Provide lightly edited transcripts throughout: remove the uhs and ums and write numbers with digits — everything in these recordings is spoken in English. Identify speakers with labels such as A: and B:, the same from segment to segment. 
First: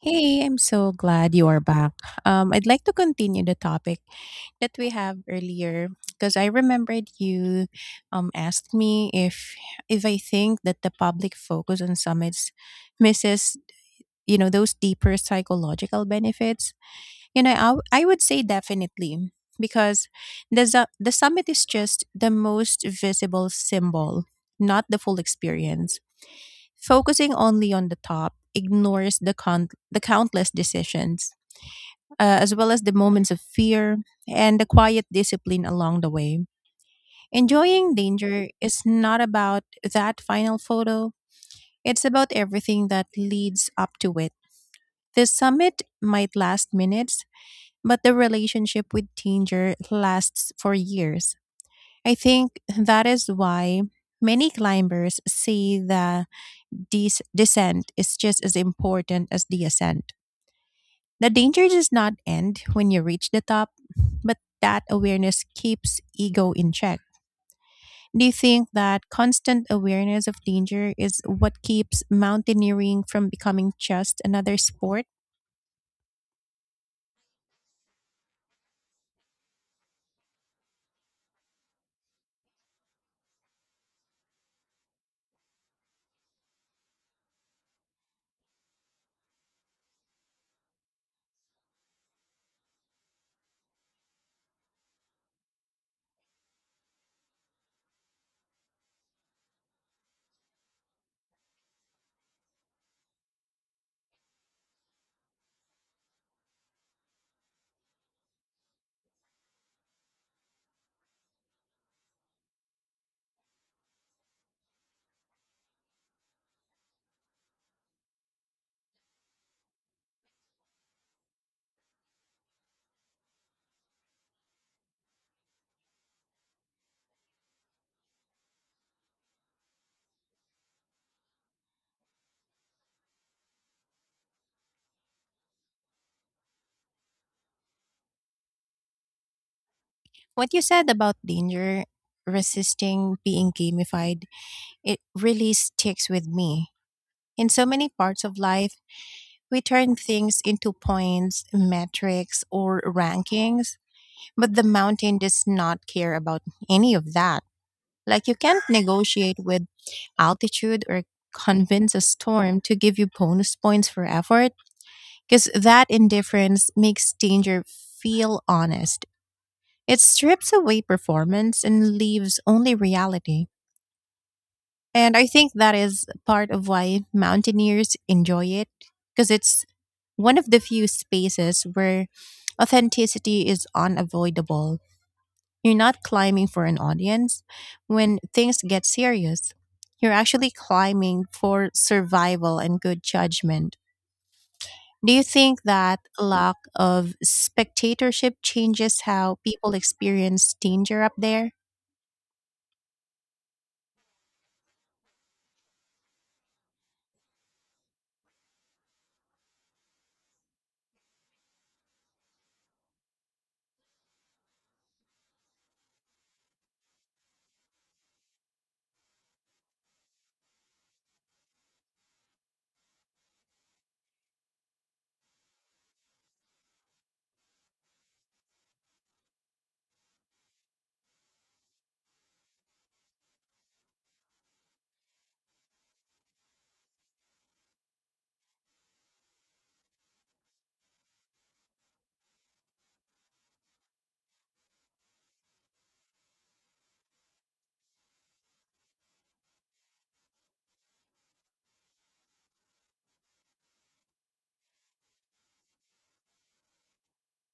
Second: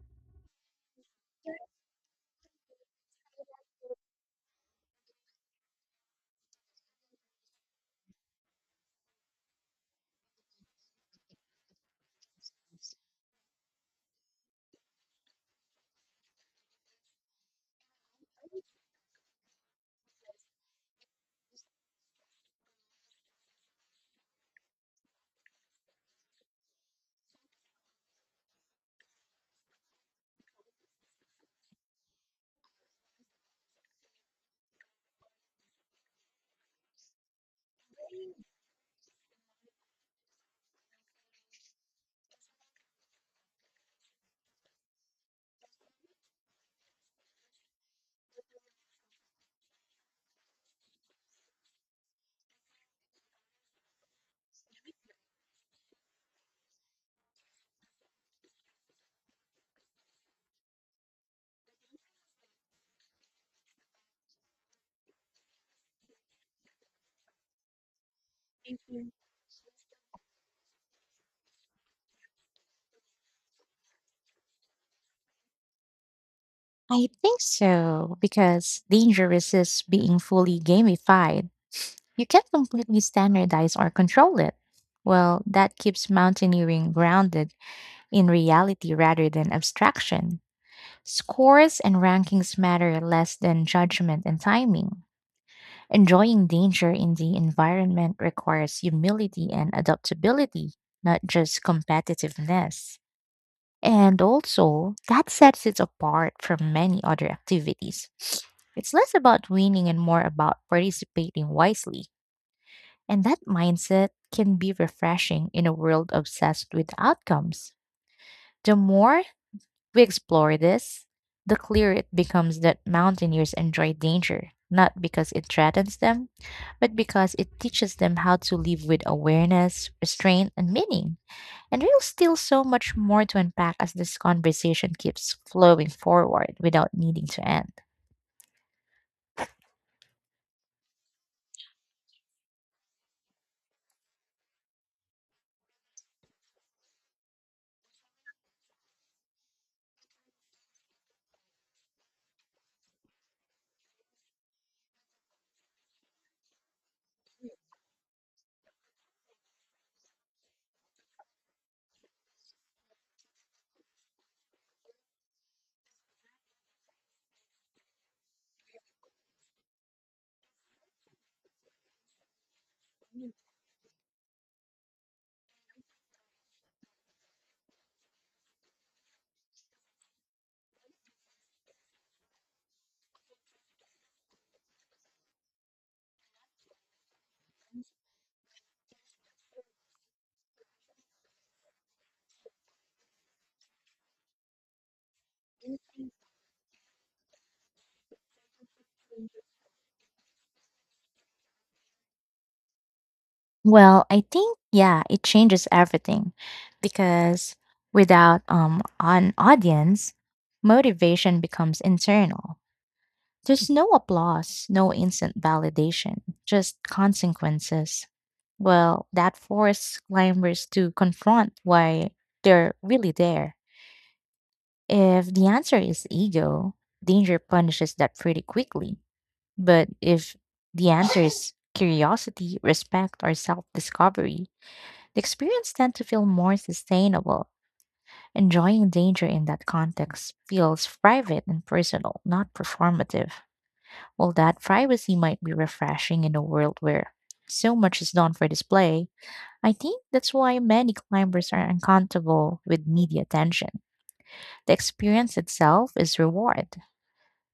A: Hey, I'm so glad you are back. I'd like to continue the topic that we have earlier because I remembered you asked me if I think that the public focus on summits misses those deeper psychological benefits. I would say definitely because the summit is just the most visible symbol, not the full experience. Focusing only on the top ignores the countless decisions, as well as the moments of fear and the quiet discipline along the way. Enjoying danger is not about that final photo; it's about everything that leads up to it. The summit might last minutes, but the relationship with danger lasts for years. I think that is why many climbers say that this descent is just as important as the ascent. The danger does not end when you reach the top, but that awareness keeps ego in check. Do you think that constant awareness of danger is what keeps mountaineering from becoming just another sport?
B: Being fully gamified, you can't completely standardize or control it. Well, that keeps mountaineering grounded in reality rather than abstraction. Scores and rankings matter less than judgment and timing. Enjoying danger in the environment requires humility and adaptability, not just competitiveness. And also, that sets it apart from many other activities. It's less about winning and more about participating wisely. And that mindset can be refreshing in a world obsessed with outcomes. The more we explore this, the clearer it becomes that mountaineers enjoy danger, not because it threatens them, but because it teaches them how to live with awareness, restraint, and meaning. And there's still so much more to unpack as this conversation keeps flowing forward without needing to end.
A: What you said about danger resisting being gamified, it really sticks with me. In so many parts of life, we turn things into points, metrics, or rankings, but the mountain does not care about any of that. Like, you can't negotiate with altitude or convince a storm to give you bonus points for effort, because that indifference makes danger feel honest. It strips away performance and leaves only reality. And I think that is part of why mountaineers enjoy it, because it's one of the few spaces where authenticity is unavoidable. You're not climbing for an audience. When things get serious, you're actually climbing for survival and good judgment. Do you think that lack of spectatorship changes how people experience danger up there?
B: Well, I think, yeah, it changes everything because without an audience, motivation becomes internal. There's no applause, no instant validation, just consequences. Well, that forces climbers to confront why they're really there. If the answer is ego, danger punishes that pretty quickly. But if the answer is curiosity, respect, or self discovery, the experience tends to feel more sustainable. Enjoying danger in that context feels private and personal, not performative. While that privacy might be refreshing in a world where so much is done for display, I think that's why many climbers are uncomfortable with media attention. The experience itself is reward.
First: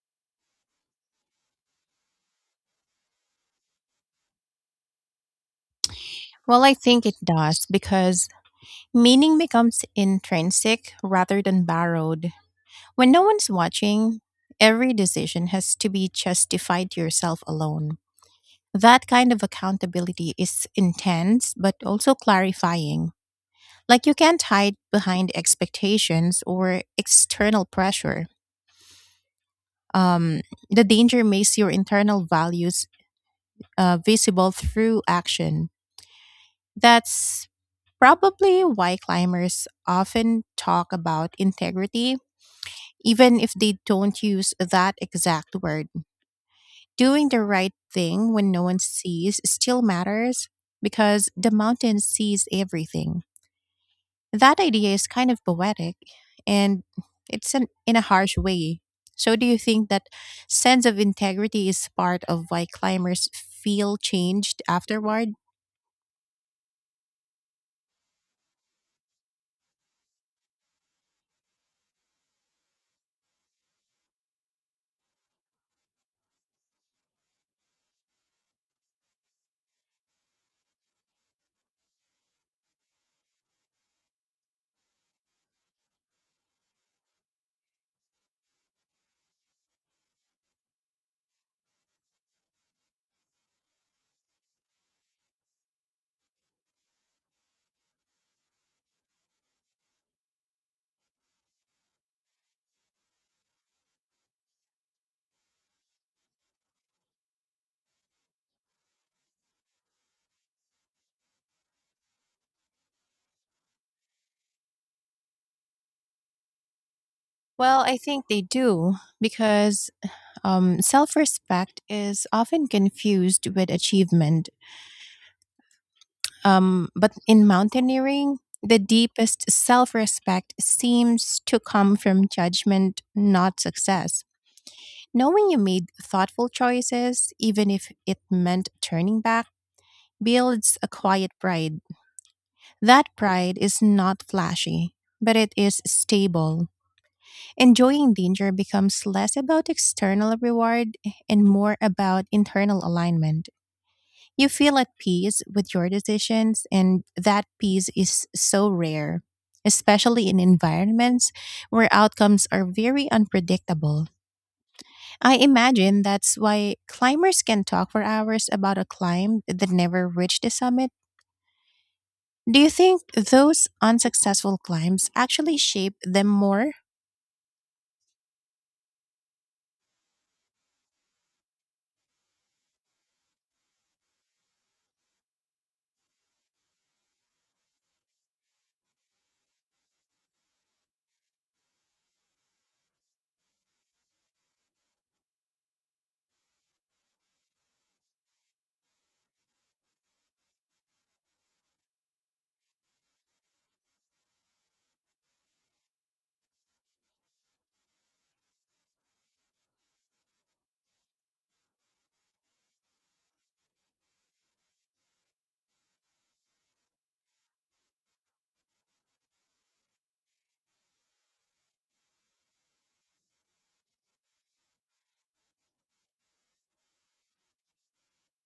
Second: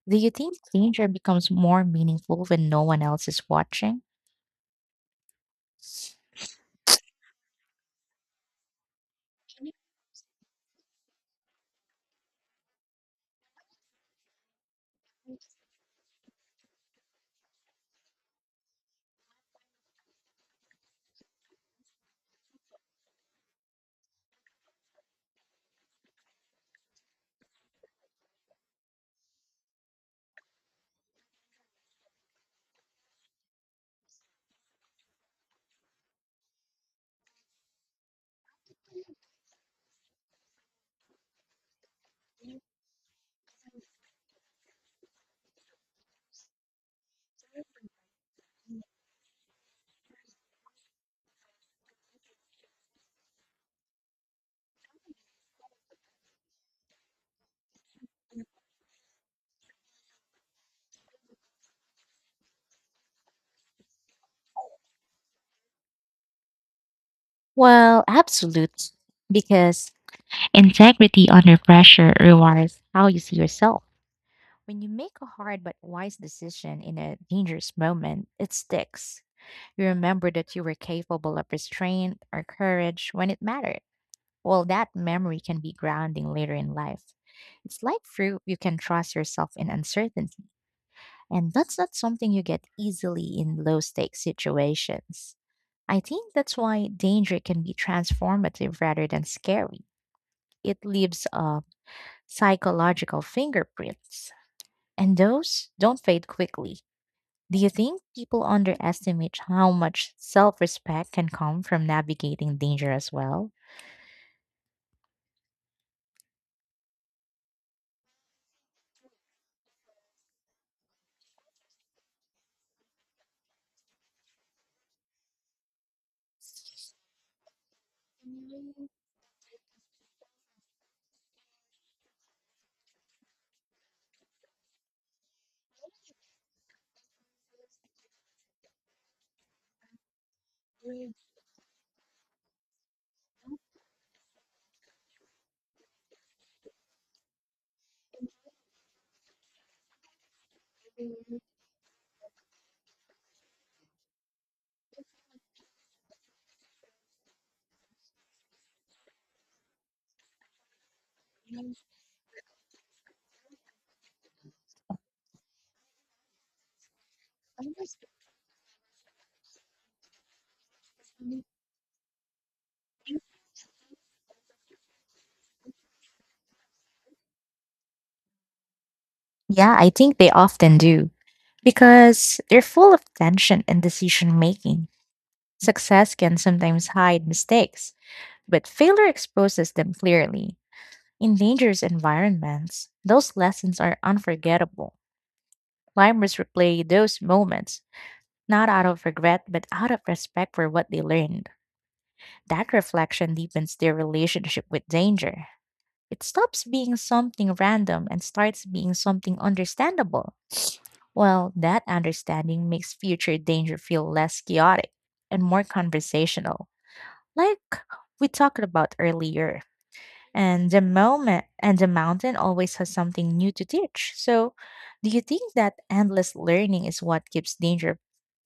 B: Do you think danger becomes more meaningful when no one else is watching?
A: Well, I think it does because meaning becomes intrinsic rather than borrowed. When no one's watching, every decision has to be justified to yourself alone. That kind of accountability is intense, but also clarifying. Like, you can't hide behind expectations or external pressure. Um, the danger makes your internal values visible through action. That's probably why climbers often talk about integrity, even if they don't use that exact word. Doing the right thing when no one sees still matters because the mountain sees everything. That idea is kind of poetic, and it's in a harsh way. So, do you think that sense of integrity is part of why climbers feel changed afterward?
B: Well, absolutely. Because integrity under pressure rewards how you see yourself. When you make a hard but wise decision in a dangerous moment, it sticks. You remember that you were capable of restraint or courage when it mattered. Well, that memory can be grounding later in life. It's like fruit you can trust yourself in uncertainty. And that's not something you get easily in low stakes situations. I think that's why danger can be transformative rather than scary. It leaves psychological fingerprints, and those don't fade quickly. Do you think people underestimate how much self respect can come from navigating danger as well?
A: Well, I think they do because self respect is often confused with achievement. But in mountaineering, the deepest self respect seems to come from judgment, not success. Knowing you made thoughtful choices, even if it meant turning back, builds a quiet pride. That pride is not flashy, but it is stable. Enjoying danger becomes less about external reward and more about internal alignment. You feel at peace with your decisions, and that peace is so rare, especially in environments where outcomes are very unpredictable. I imagine that's why climbers can talk for hours about a climb that never reached the summit. Do you think those unsuccessful climbs actually shape them more?
B: Yeah, I think they often do because they're full of tension and decision making. Success can sometimes hide mistakes. But failure exposes them clearly. In dangerous environments, those lessons are unforgettable. Climbers replay those moments, not out of regret, but out of respect for what they learned. That reflection deepens their relationship with danger. It stops being something random and starts being something understandable. Well, that understanding makes future danger feel less chaotic and more conversational, like we talked about earlier. And the moment and the mountain always has something new to teach. So, do you think that endless learning is what keeps danger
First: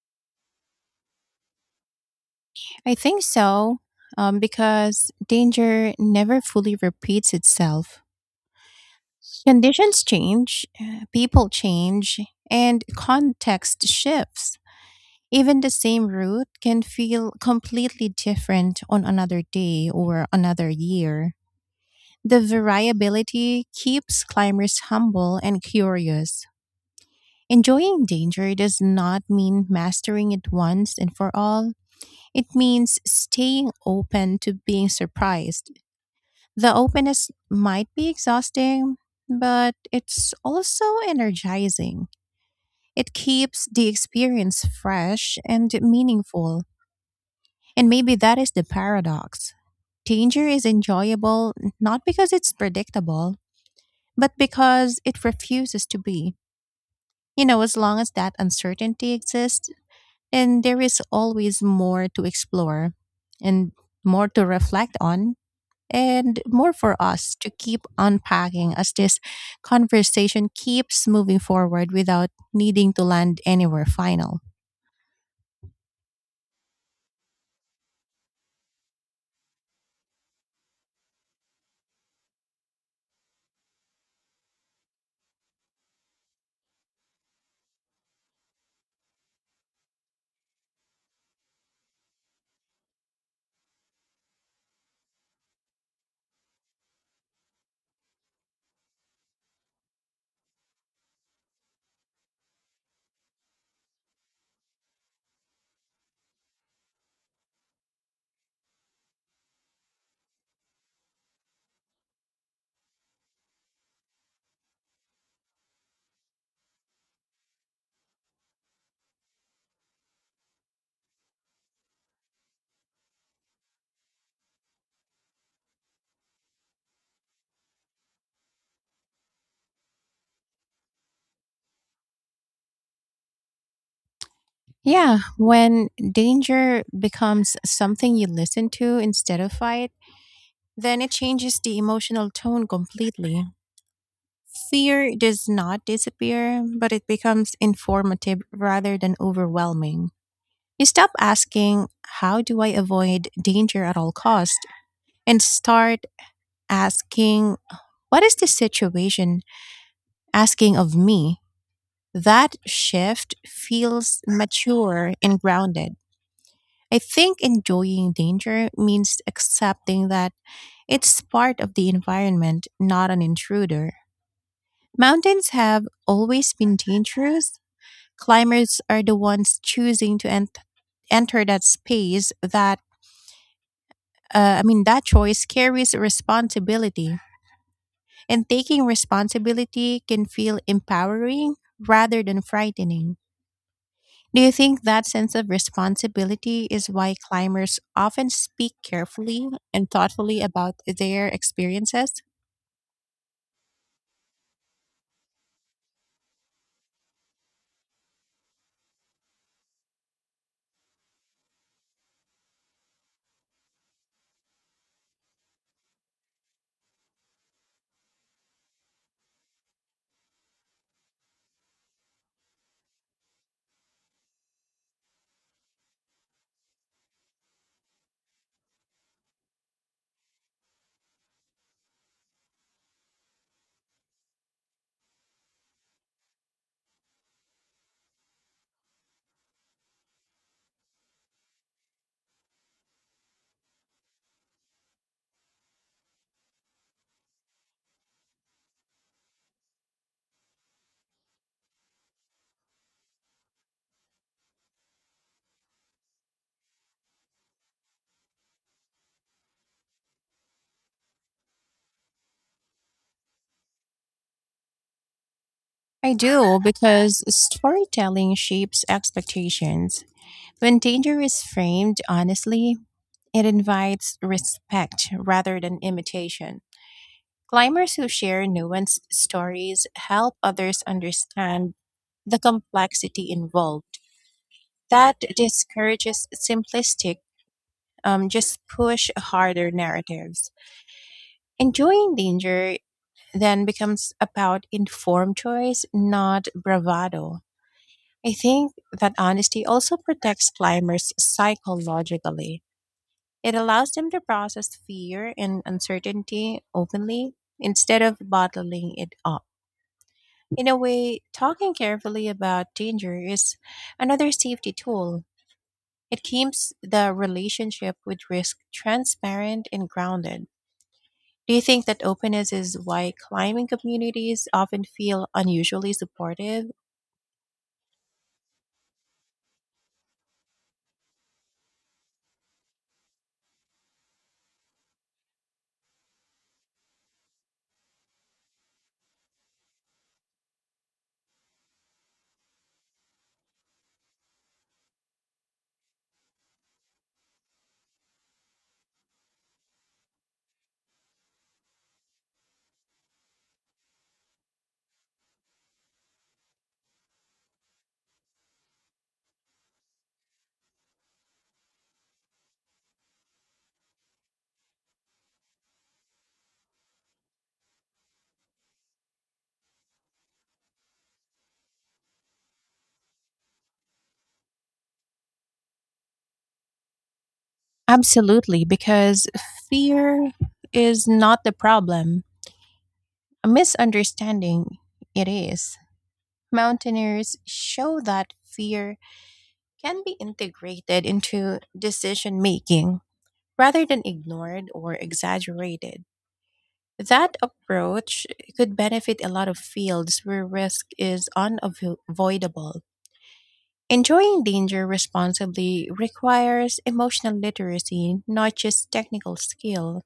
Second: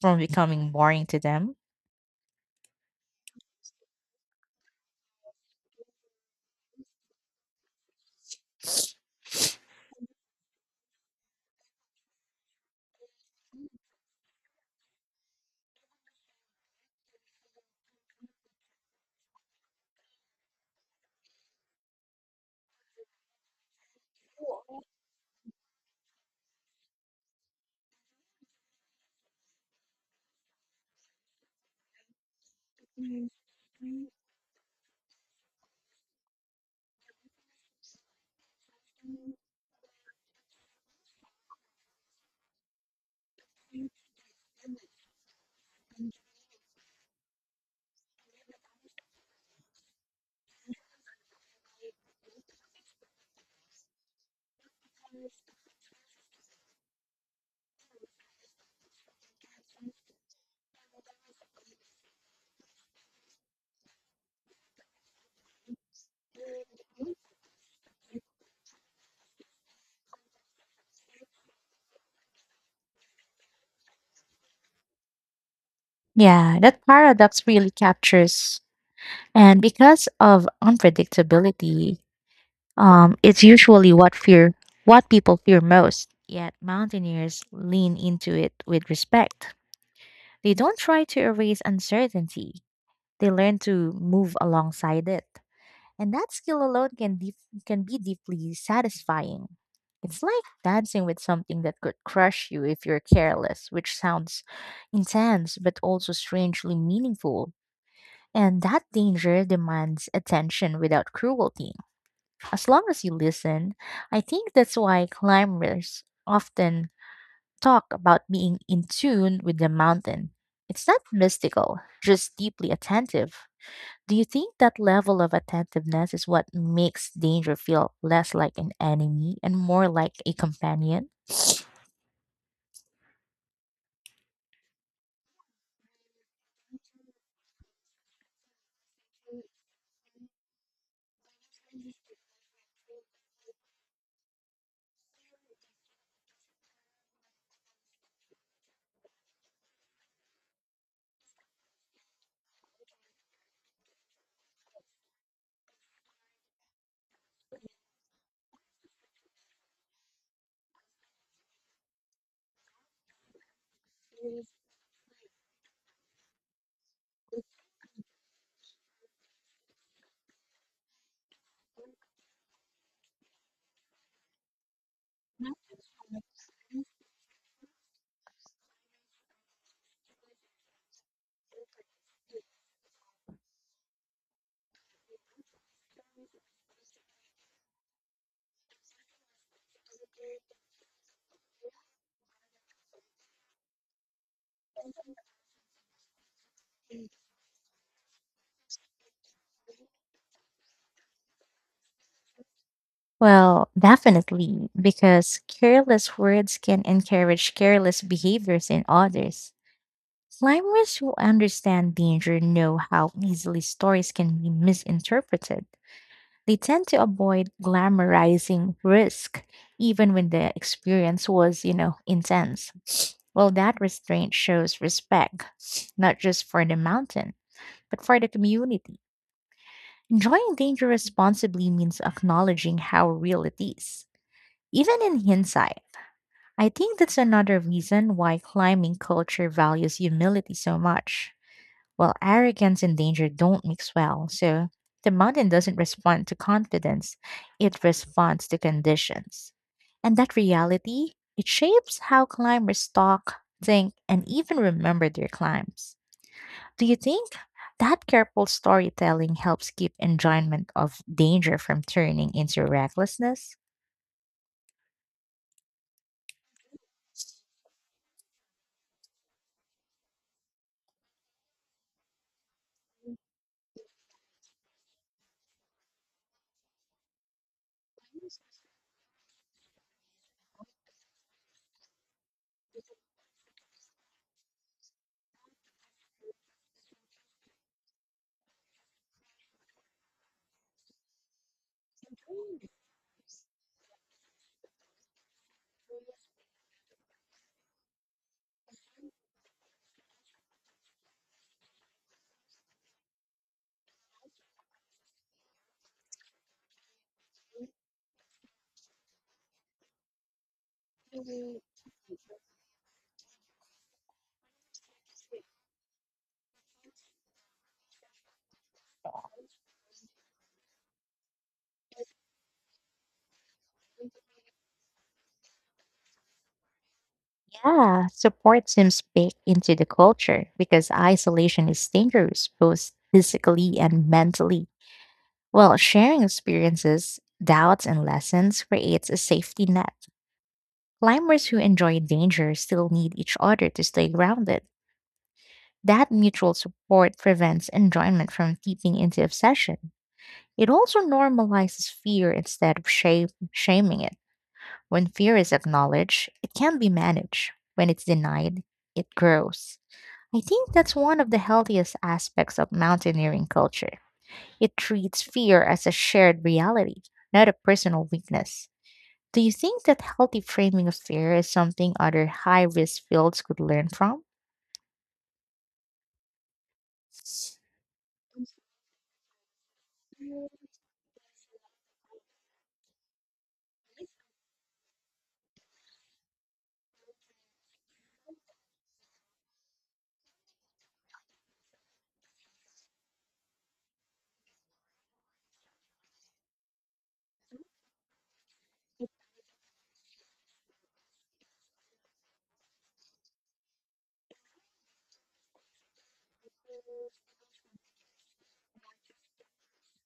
B: from becoming boring to them?
A: I think so, because danger never fully repeats itself. Conditions change, people change, and context shifts. Even the same route can feel completely different on another day or another year. The variability keeps climbers humble and curious. Enjoying danger does not mean mastering it once and for all. It means staying open to being surprised. The openness might be exhausting, but it's also energizing. It keeps the experience fresh and meaningful. And maybe that is the paradox. Danger is enjoyable not because it's predictable, but because it refuses to be. You know, as long as that uncertainty exists, and there is always more to explore and more to reflect on, and more for us to keep unpacking as this conversation keeps moving forward without needing to land anywhere final.
B: Yeah, that paradox really captures. And because of unpredictability, it's usually what people fear most. Yet mountaineers lean into it with respect. They don't try to erase uncertainty. They learn to move alongside it. And that skill alone can be deeply satisfying. It's like dancing with something that could crush you if you're careless, which sounds intense but also strangely meaningful. And that danger demands attention without cruelty. As long as you listen, I think that's why climbers often talk about being in tune with the mountain. It's not mystical, just deeply attentive. Do you think that level of attentiveness is what makes danger feel less like an enemy and more like a companion?
A: Yeah, when danger becomes something you listen to instead of fight, then it changes the emotional tone completely. Fear does not disappear, but it becomes informative rather than overwhelming. You stop asking, "How do I avoid danger at all cost?" and start asking, "What is this situation asking of me?" That shift feels mature and grounded. I think enjoying danger means accepting that it's part of the environment, not an intruder. Mountains have always been dangerous. Climbers are the ones choosing to enter that space. That I mean, that choice carries responsibility. And taking responsibility can feel empowering rather than frightening. Do you think that sense of responsibility is why climbers often speak carefully and thoughtfully about their experiences?
B: Well, definitely, because careless words can encourage careless behaviors in others. Climbers who understand danger know how easily stories can be misinterpreted. They tend to avoid glamorizing risk, even when the experience was, you know, intense. Well, that restraint shows respect, not just for the mountain, but for the community. Enjoying danger responsibly means acknowledging how real it is. Even in hindsight, I think that's another reason why climbing culture values humility so much. Well, arrogance and danger don't mix well, so the mountain doesn't respond to confidence, it responds to conditions. And that reality, it shapes how climbers talk, think, and even remember their climbs. Do you think that careful storytelling helps keep enjoyment of danger from turning into recklessness?
A: I do, because storytelling shapes expectations. When danger is framed honestly, it invites respect rather than imitation. Climbers who share nuanced stories help others understand the complexity involved. That discourages simplistic, just push harder narratives. Enjoying danger then becomes about informed choice, not bravado. I think that honesty also protects climbers psychologically. It allows them to process fear and uncertainty openly instead of bottling it up. In a way, talking carefully about danger is another safety tool. It keeps the relationship with risk transparent and grounded. Do you think that openness is why climbing communities often feel unusually supportive?
B: Yeah, support seems baked into the culture because isolation is dangerous both physically and mentally. Well, sharing experiences, doubts, and lessons creates a safety net. Climbers who enjoy danger still need each other to stay grounded. That mutual support prevents enjoyment from seeping into obsession. It also normalizes fear instead of shaming it. When fear is acknowledged, it can be managed. When it's denied, it grows. I think that's one of the healthiest aspects of mountaineering culture. It treats fear as a shared reality, not a personal weakness. Do you think that healthy framing of fear is something other high risk fields could learn from?
A: Absolutely, because fear is not the problem. A misunderstanding, it is. Mountaineers show that fear can be integrated into decision making rather than ignored or exaggerated. That approach could benefit a lot of fields where risk is unavoidable. Enjoying danger responsibly requires emotional literacy, not just technical skill.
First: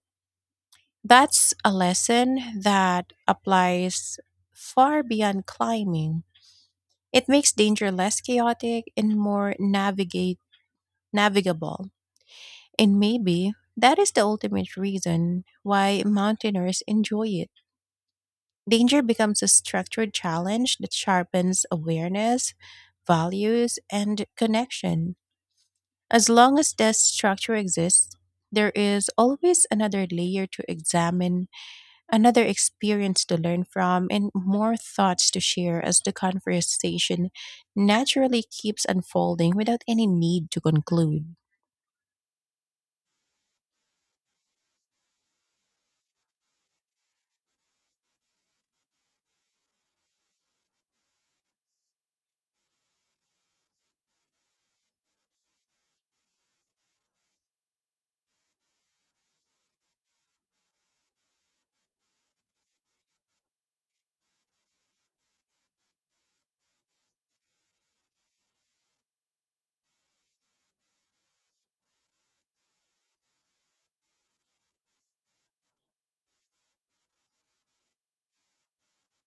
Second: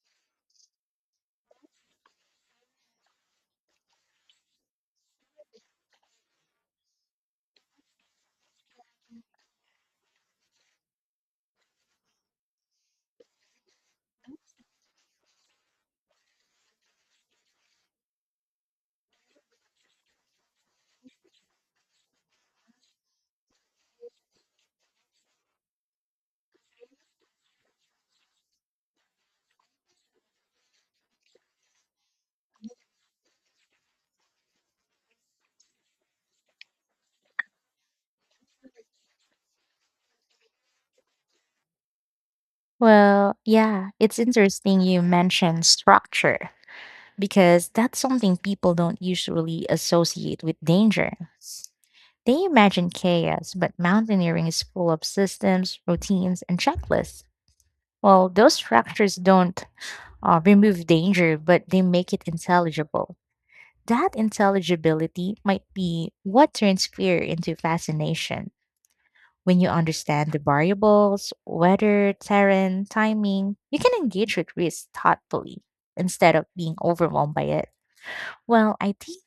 A: That's a lesson that applies far beyond climbing. It makes danger less chaotic and more navigate navigable. And maybe that is the ultimate reason why mountaineers enjoy it. Danger becomes a structured challenge that sharpens awareness, values, and connection. As long as this structure exists, there is always another layer to examine, another experience to learn from, and more thoughts to share as the conversation naturally keeps unfolding without any need to conclude.
B: Well, yeah, it's interesting you mentioned structure because that's something people don't usually associate with danger. They imagine chaos, but mountaineering is full of systems, routines, and checklists. Well, those structures don't remove danger, but they make it intelligible. That intelligibility might be what turns fear into fascination. When you understand the variables, weather, terrain, timing, you can engage with risk thoughtfully instead of being overwhelmed by it. Well, I think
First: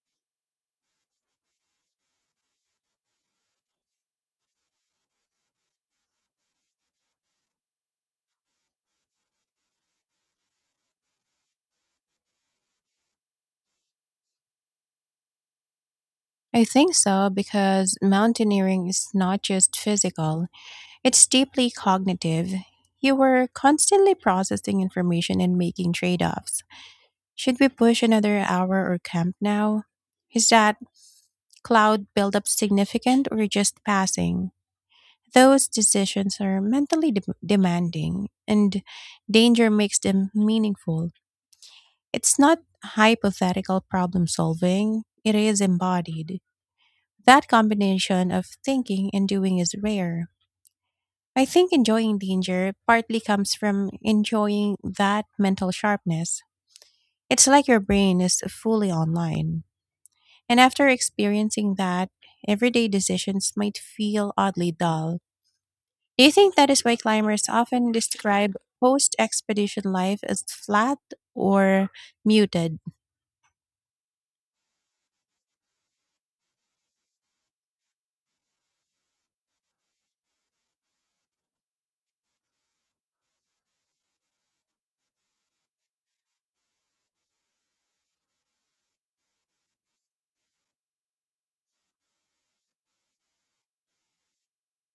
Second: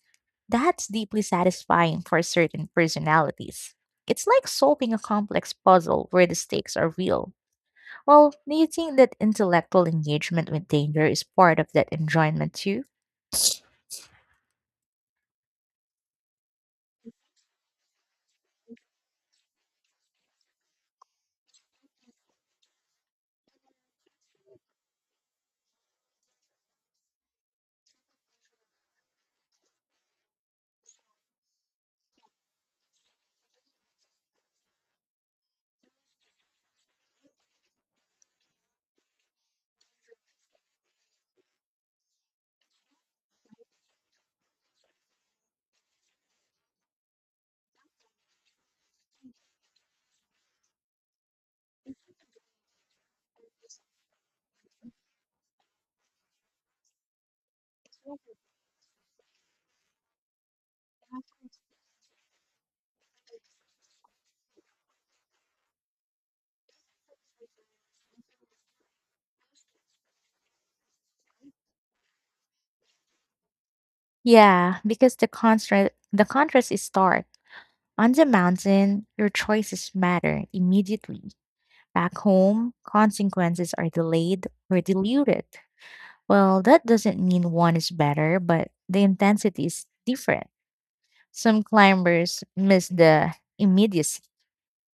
B: that's deeply satisfying for certain personalities. It's like solving a complex puzzle where the stakes are real. Well, do you think that intellectual engagement with danger is part of that enjoyment too?
A: I think so, because mountaineering is not just physical, it's deeply cognitive. You were constantly processing information and making trade offs. Should we push another hour or camp now? Is that cloud buildup significant or just passing? Those decisions are mentally demanding, and danger makes them meaningful. It's not hypothetical problem solving, it is embodied. That combination of thinking and doing is rare. I think enjoying danger partly comes from enjoying that mental sharpness. It's like your brain is fully online. And after experiencing that, everyday decisions might feel oddly dull. Do you think that is why climbers often describe post expedition life as flat or muted?
B: Yeah, because the contrast is stark. On the mountain, your choices matter immediately. Back home, consequences are delayed or diluted. Well, that doesn't mean one is better, but the intensity is different. Some climbers miss the immediacy.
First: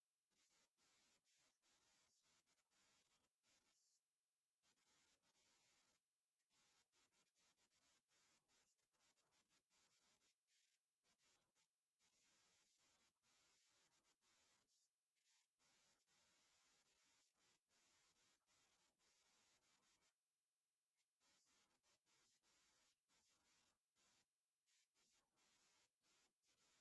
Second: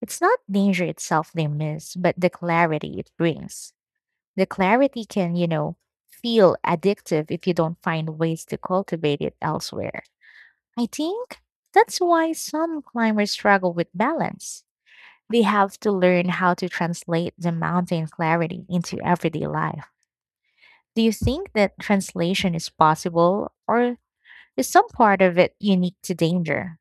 B: It's not danger itself they miss, but the clarity it brings. The clarity can, you know, feel addictive if you don't find ways to cultivate it elsewhere. I think that's why some climbers struggle with balance. They have to learn how to translate the mountain clarity into everyday life. Do you think that translation is possible, or is some part of it unique to danger?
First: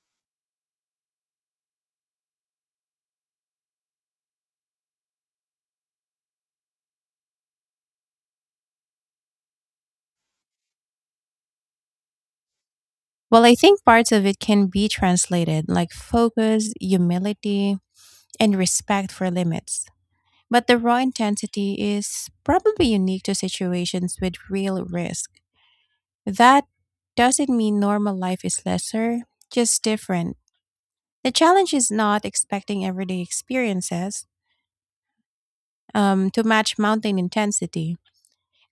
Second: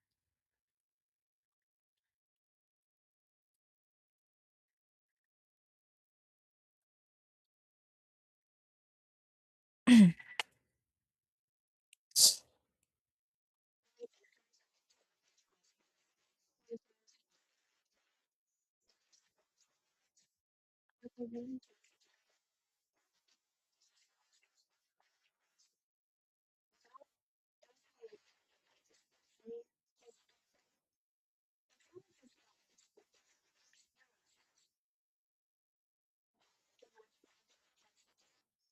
A: Well, I think parts of it can be translated, like focus, humility, and respect for limits. But the raw intensity is probably unique to situations with real risk. That doesn't mean normal life is lesser, just different. The challenge is not expecting everyday experiences to match mountain intensity.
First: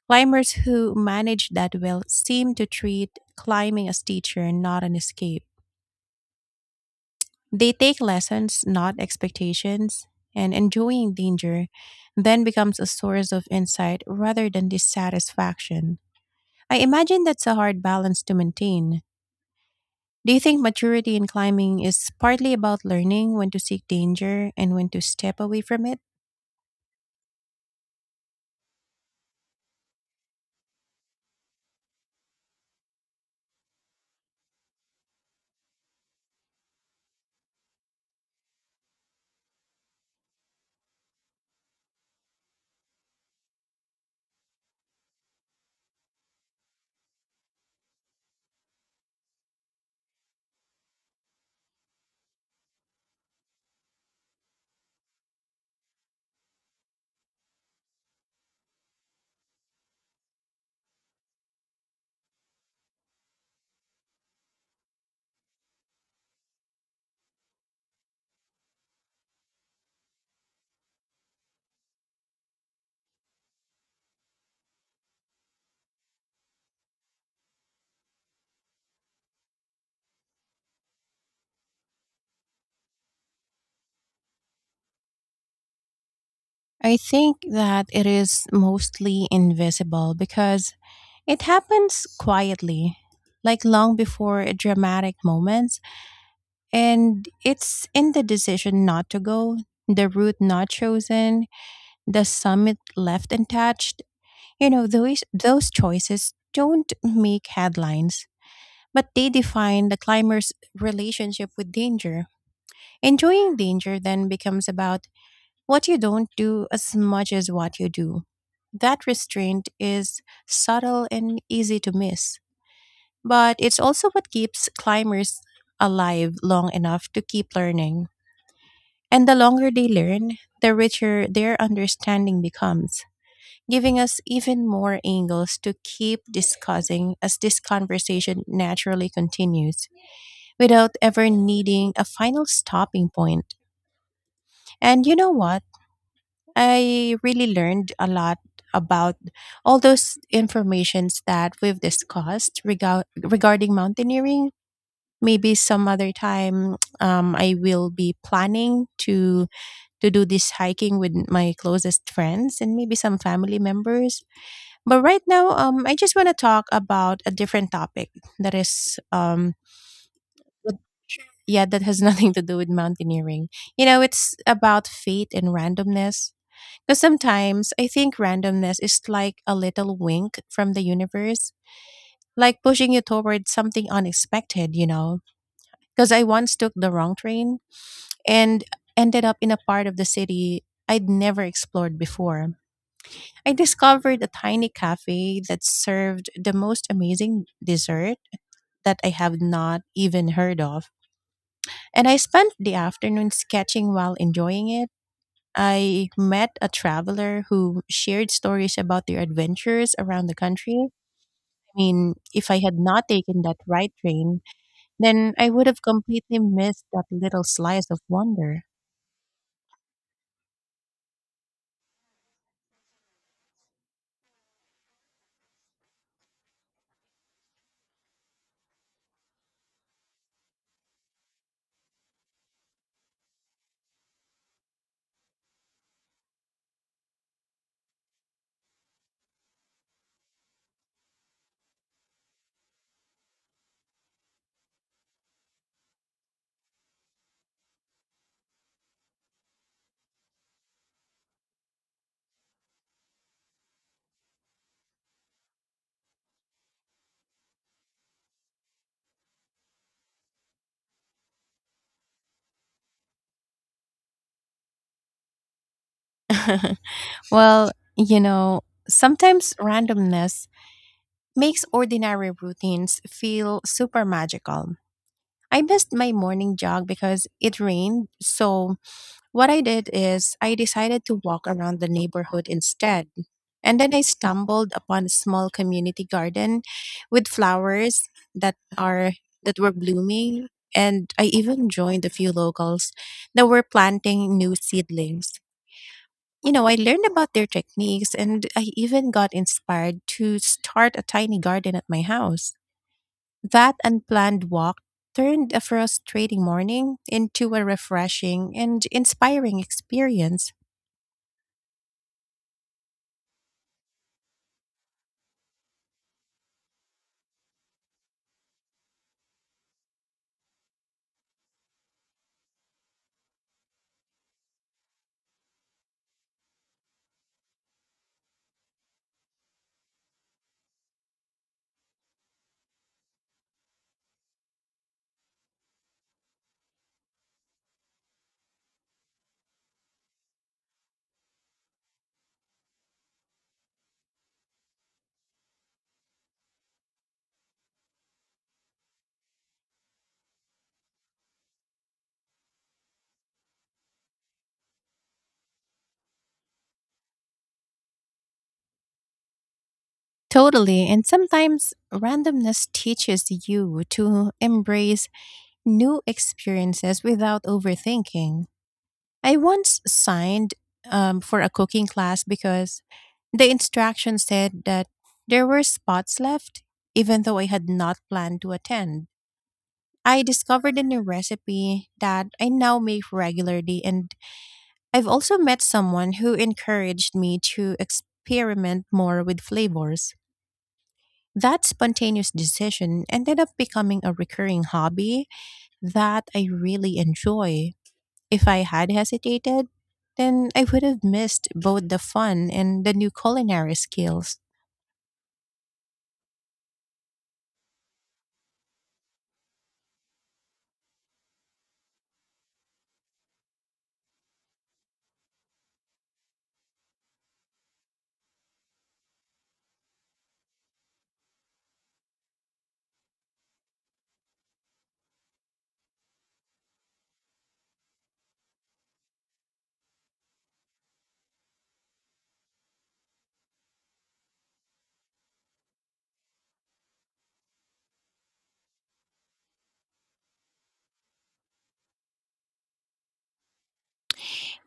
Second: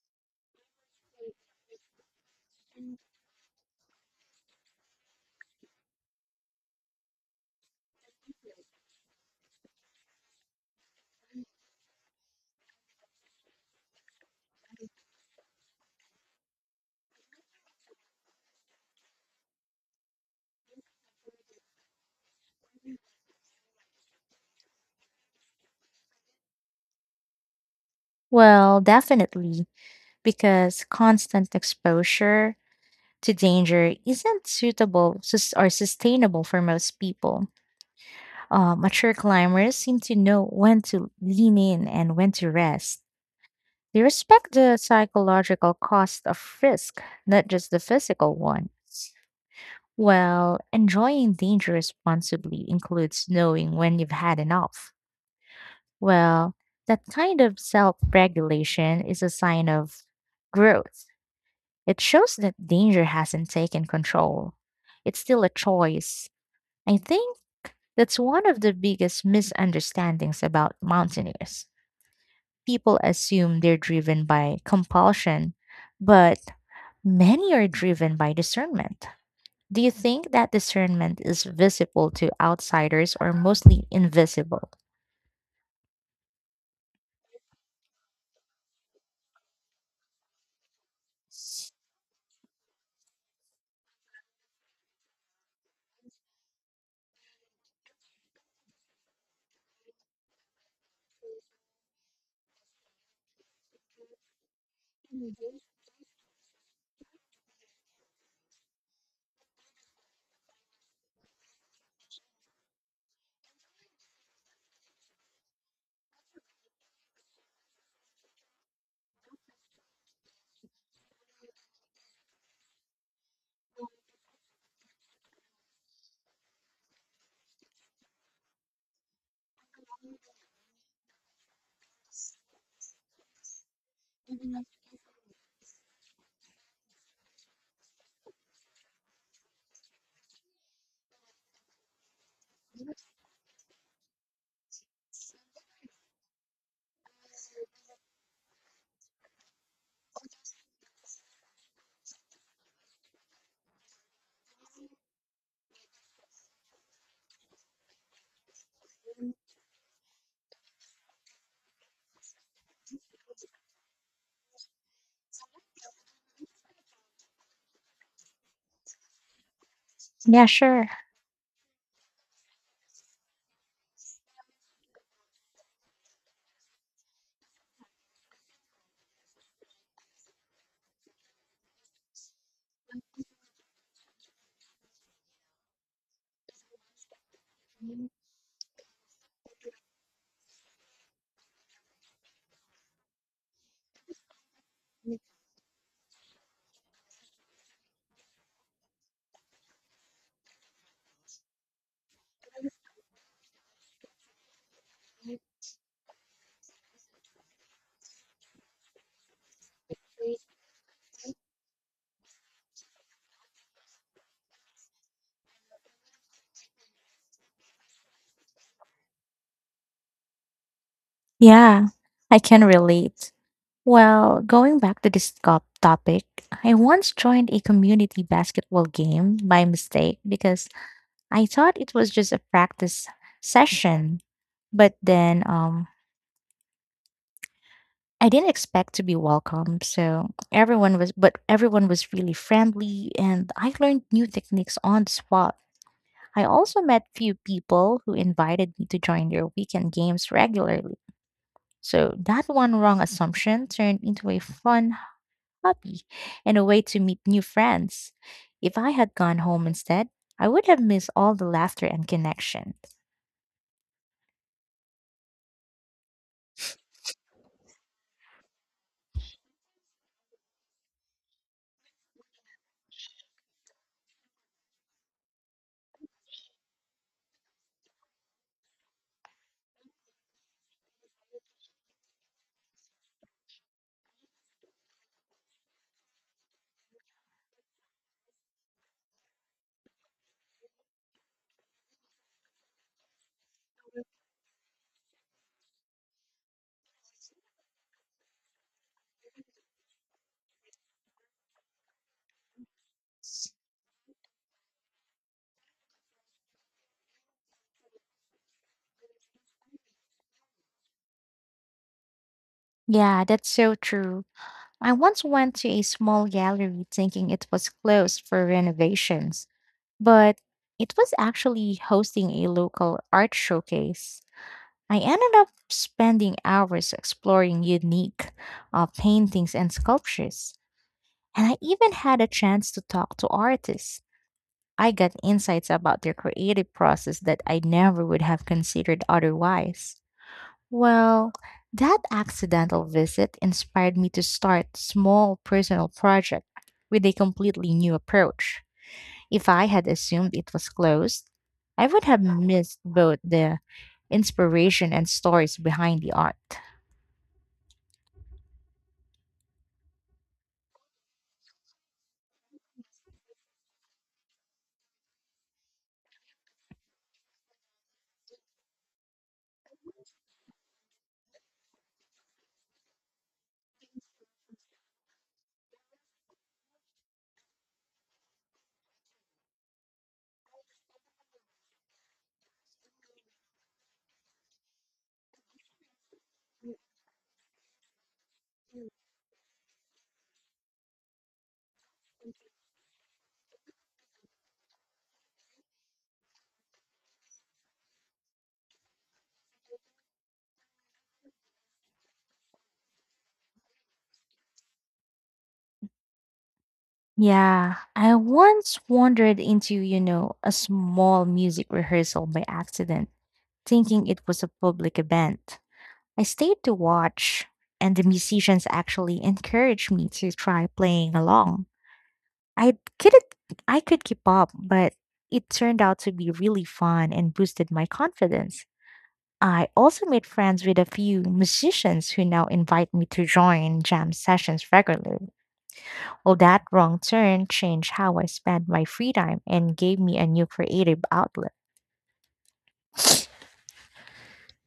A: Climbers who manage that well seem to treat climbing as teacher, not an escape. They take lessons, not expectations, and enjoying danger then becomes a source of insight rather than dissatisfaction. I imagine that's a hard balance to maintain. Do you think maturity in climbing is partly about learning when to seek danger and when to step away from it?
B: Well, definitely, because constant exposure to danger isn't or sustainable for most people. Mature climbers seem to know when to lean in and when to rest. They respect the psychological cost of risk, not just the physical one. Well, enjoying danger responsibly includes knowing when you've had enough. Well, that kind of self regulation is a sign of growth. It shows that danger hasn't taken control. It's still a choice. I think that's one of the biggest misunderstandings about mountaineers. People assume they're driven by compulsion, but many are driven by discernment. Do you think that discernment is visible to outsiders or mostly invisible?
A: I think that it is mostly invisible because it happens quietly, like long before a dramatic moments, and it's in the decision not to go, the route not chosen, the summit left untouched. You know, those choices don't make headlines, but they define the climber's relationship with danger. Enjoying danger then becomes about what you don't do as much as what you do. That restraint is subtle and easy to miss, but it's also what keeps climbers alive long enough to keep learning. And the longer they learn, the richer their understanding becomes, giving us even more angles to keep discussing as this conversation naturally continues without ever needing a final stopping point. And you know what? I really learned a lot about all those informations that we've discussed regarding mountaineering. Maybe some other time I will be planning to do this hiking with my closest friends and maybe some family members. But right now, I just want to talk about a different topic. that is um,
B: Yeah,
A: that-
B: sure.
A: yeah, that has nothing to do with mountaineering. You know, it's about fate and randomness. Because sometimes I think randomness is like a little wink from the universe, like pushing you toward something unexpected. Because I once took the wrong train and ended up in a part of the city I'd never explored before. I discovered a tiny cafe that served the most amazing dessert that I have not even heard of. And I spent the afternoon sketching while enjoying it. I met a traveler who shared stories about their adventures around the country. I mean, if I had not taken that right train, then I would have completely missed that little slice of wonder.
B: Yeah, I can relate. Well, going back to this topic, I once joined a community basketball game by mistake because I thought it was just a practice session, but then I didn't expect to be welcome. So everyone was really friendly and I learned new techniques on the spot. I also met few people who invited me to join their weekend games regularly. So that one wrong assumption turned into a fun hobby and a way to meet new friends. If I had gone home instead, I would have missed all the laughter and connection.
A: Well, you know, sometimes randomness makes ordinary routines feel super magical. I missed my morning jog because it rained, so what I did is I decided to walk around the neighborhood instead. And then I stumbled upon a small community garden with flowers that are that were blooming, and I even joined a few locals that were planting new seedlings. You know, I learned about their techniques, and I even got inspired to start a tiny garden at my house. That unplanned walk turned a frustrating morning into a refreshing and inspiring experience.
B: Yeah, that's so true. I once went to a small gallery thinking it was closed for renovations, but it was actually hosting a local art showcase. I ended up spending hours exploring unique paintings and sculptures, and I even had a chance to talk to artists. I got insights about their creative process that I never would have considered otherwise. Well, that accidental visit inspired me to start small personal project with a completely new approach. If I had assumed it was closed, I would have missed both the inspiration and stories behind the art.
A: Totally. And sometimes randomness teaches you to embrace new experiences without overthinking. I once signed for a cooking class because the instruction said that there were spots left, even though I had not planned to attend. I discovered a new recipe that I now make regularly, and I've also met someone who encouraged me to experiment more with flavors. That spontaneous decision ended up becoming a recurring hobby that I really enjoy. If I had hesitated, then I would have missed both the fun and the new culinary skills.
B: Yeah, I once wandered into, you know, a small music rehearsal by accident, thinking it was a public event. I stayed to watch, and the musicians actually encouraged me to try playing along. I couldn't, I could keep up, but it turned out to be really fun and boosted my confidence. I also made friends with a few musicians who now invite me to join jam sessions regularly. Well, that wrong turn changed how I spent my free time and gave me a new creative outlet.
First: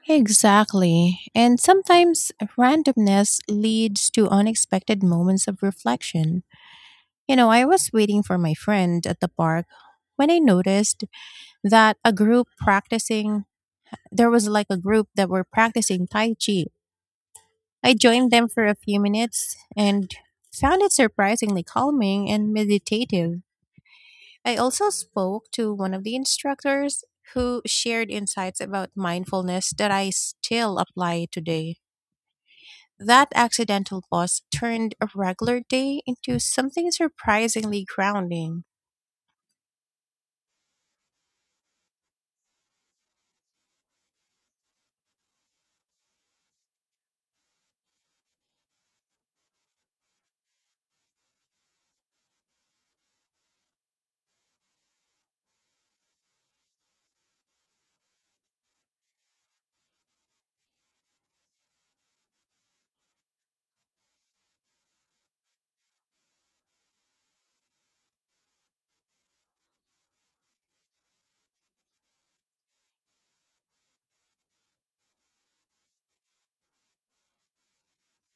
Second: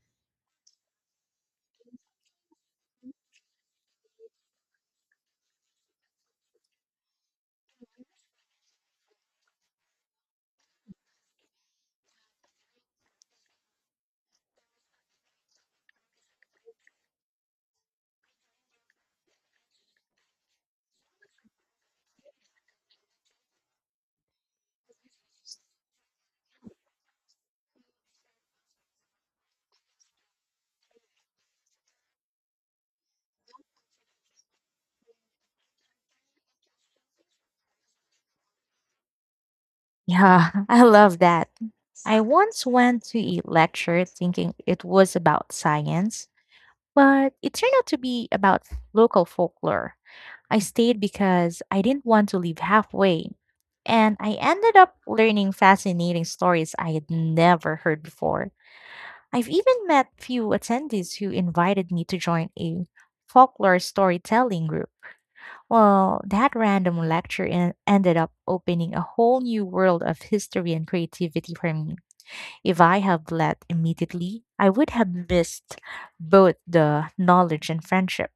A: Exactly. And sometimes randomness leads to unexpected moments of reflection. I was waiting for my friend at the park when I noticed that there was like a group that were practicing Tai Chi. I joined them for a few minutes and found it surprisingly calming and meditative. I also spoke to one of the instructors who shared insights about mindfulness that I still apply today. That accidental pause turned a regular day into something surprisingly grounding.
B: Yeah, I love that. I once went to a lecture thinking it was about science, but it turned out to be about local folklore. I stayed because I didn't want to leave halfway, and I ended up learning fascinating stories I had never heard before. I've even met few attendees who invited me to join a folklore storytelling group. Well, that random ended up opening a whole new world of history and creativity for me. If I had led immediately, I would have missed both the knowledge and friendship.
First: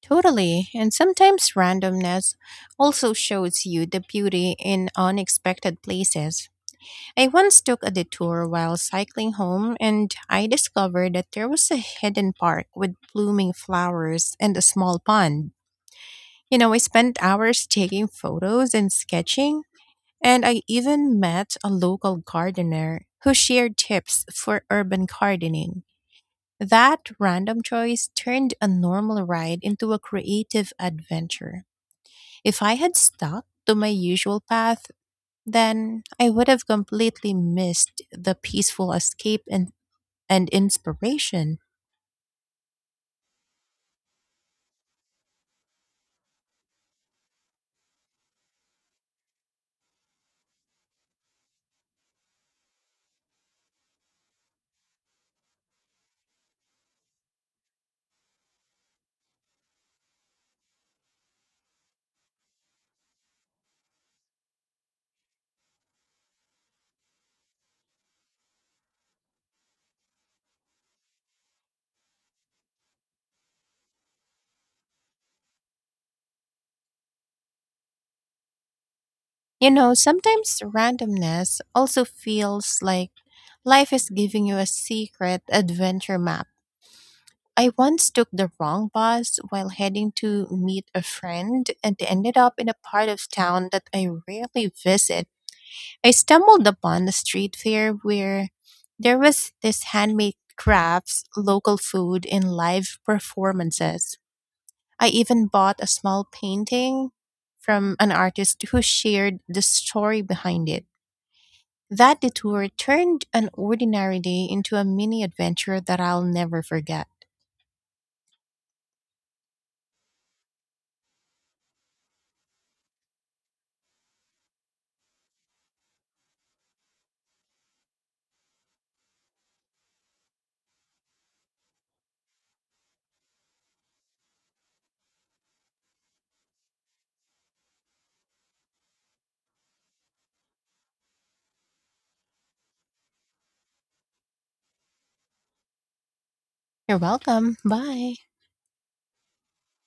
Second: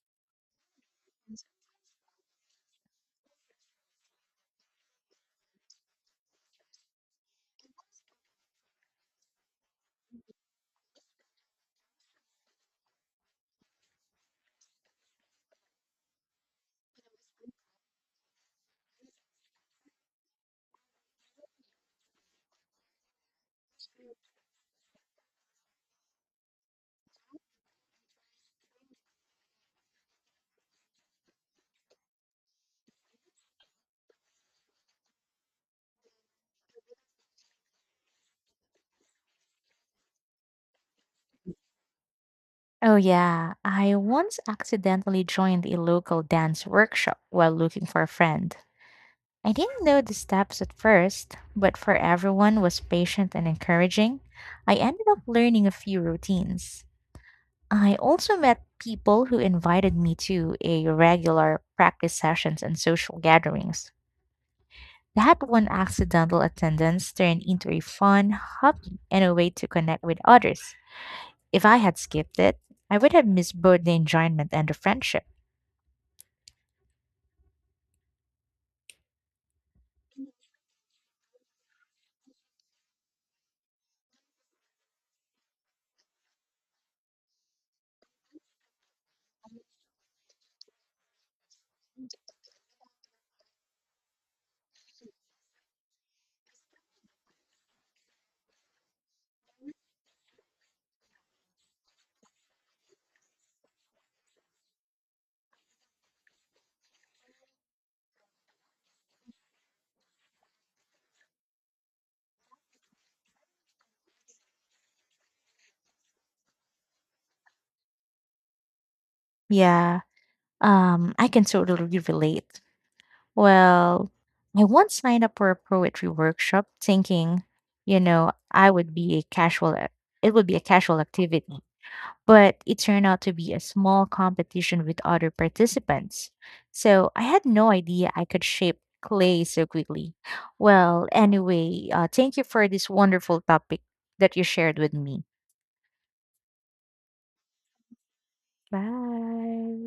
A: Totally, and sometimes randomness also shows you the beauty in unexpected places. I once took a detour while cycling home, and I discovered that there was a hidden park with blooming flowers and a small pond. I spent hours taking photos and sketching, and I even met a local gardener who shared tips for urban gardening. That random choice turned a normal ride into a creative adventure. If I had stuck to my usual path, then I would have completely missed the peaceful escape and, inspiration.
B: Oh, yeah, I once accidentally joined a local dance workshop while looking for a friend. I didn't know the steps at first, but for everyone was patient and encouraging, I ended up learning a few routines. I also met people who invited me to a regular practice sessions and social gatherings. That one accidental attendance turned into a fun hobby and a way to connect with others. If I had skipped it, I would have missed both the enjoyment and the friendship.
A: Sometimes randomness also feels like life is giving you a secret adventure map. I once took the wrong bus while heading to meet a friend and ended up in a part of town that I rarely visit. I stumbled upon a street fair where there was this handmade crafts, local food, and live performances. I even bought a small painting from an artist who shared the story behind it. That detour turned an ordinary day into a mini adventure that I'll never forget.
B: Yeah, I can totally relate. Well, I once signed up for a poetry workshop thinking, you know, I would be a casual, it would be a casual activity but it turned out to be a small competition with other participants. So I had no idea I could shape clay so quickly. Well, anyway, thank you for this wonderful topic that you shared with me.
A: You're welcome. Bye.
B: Bye.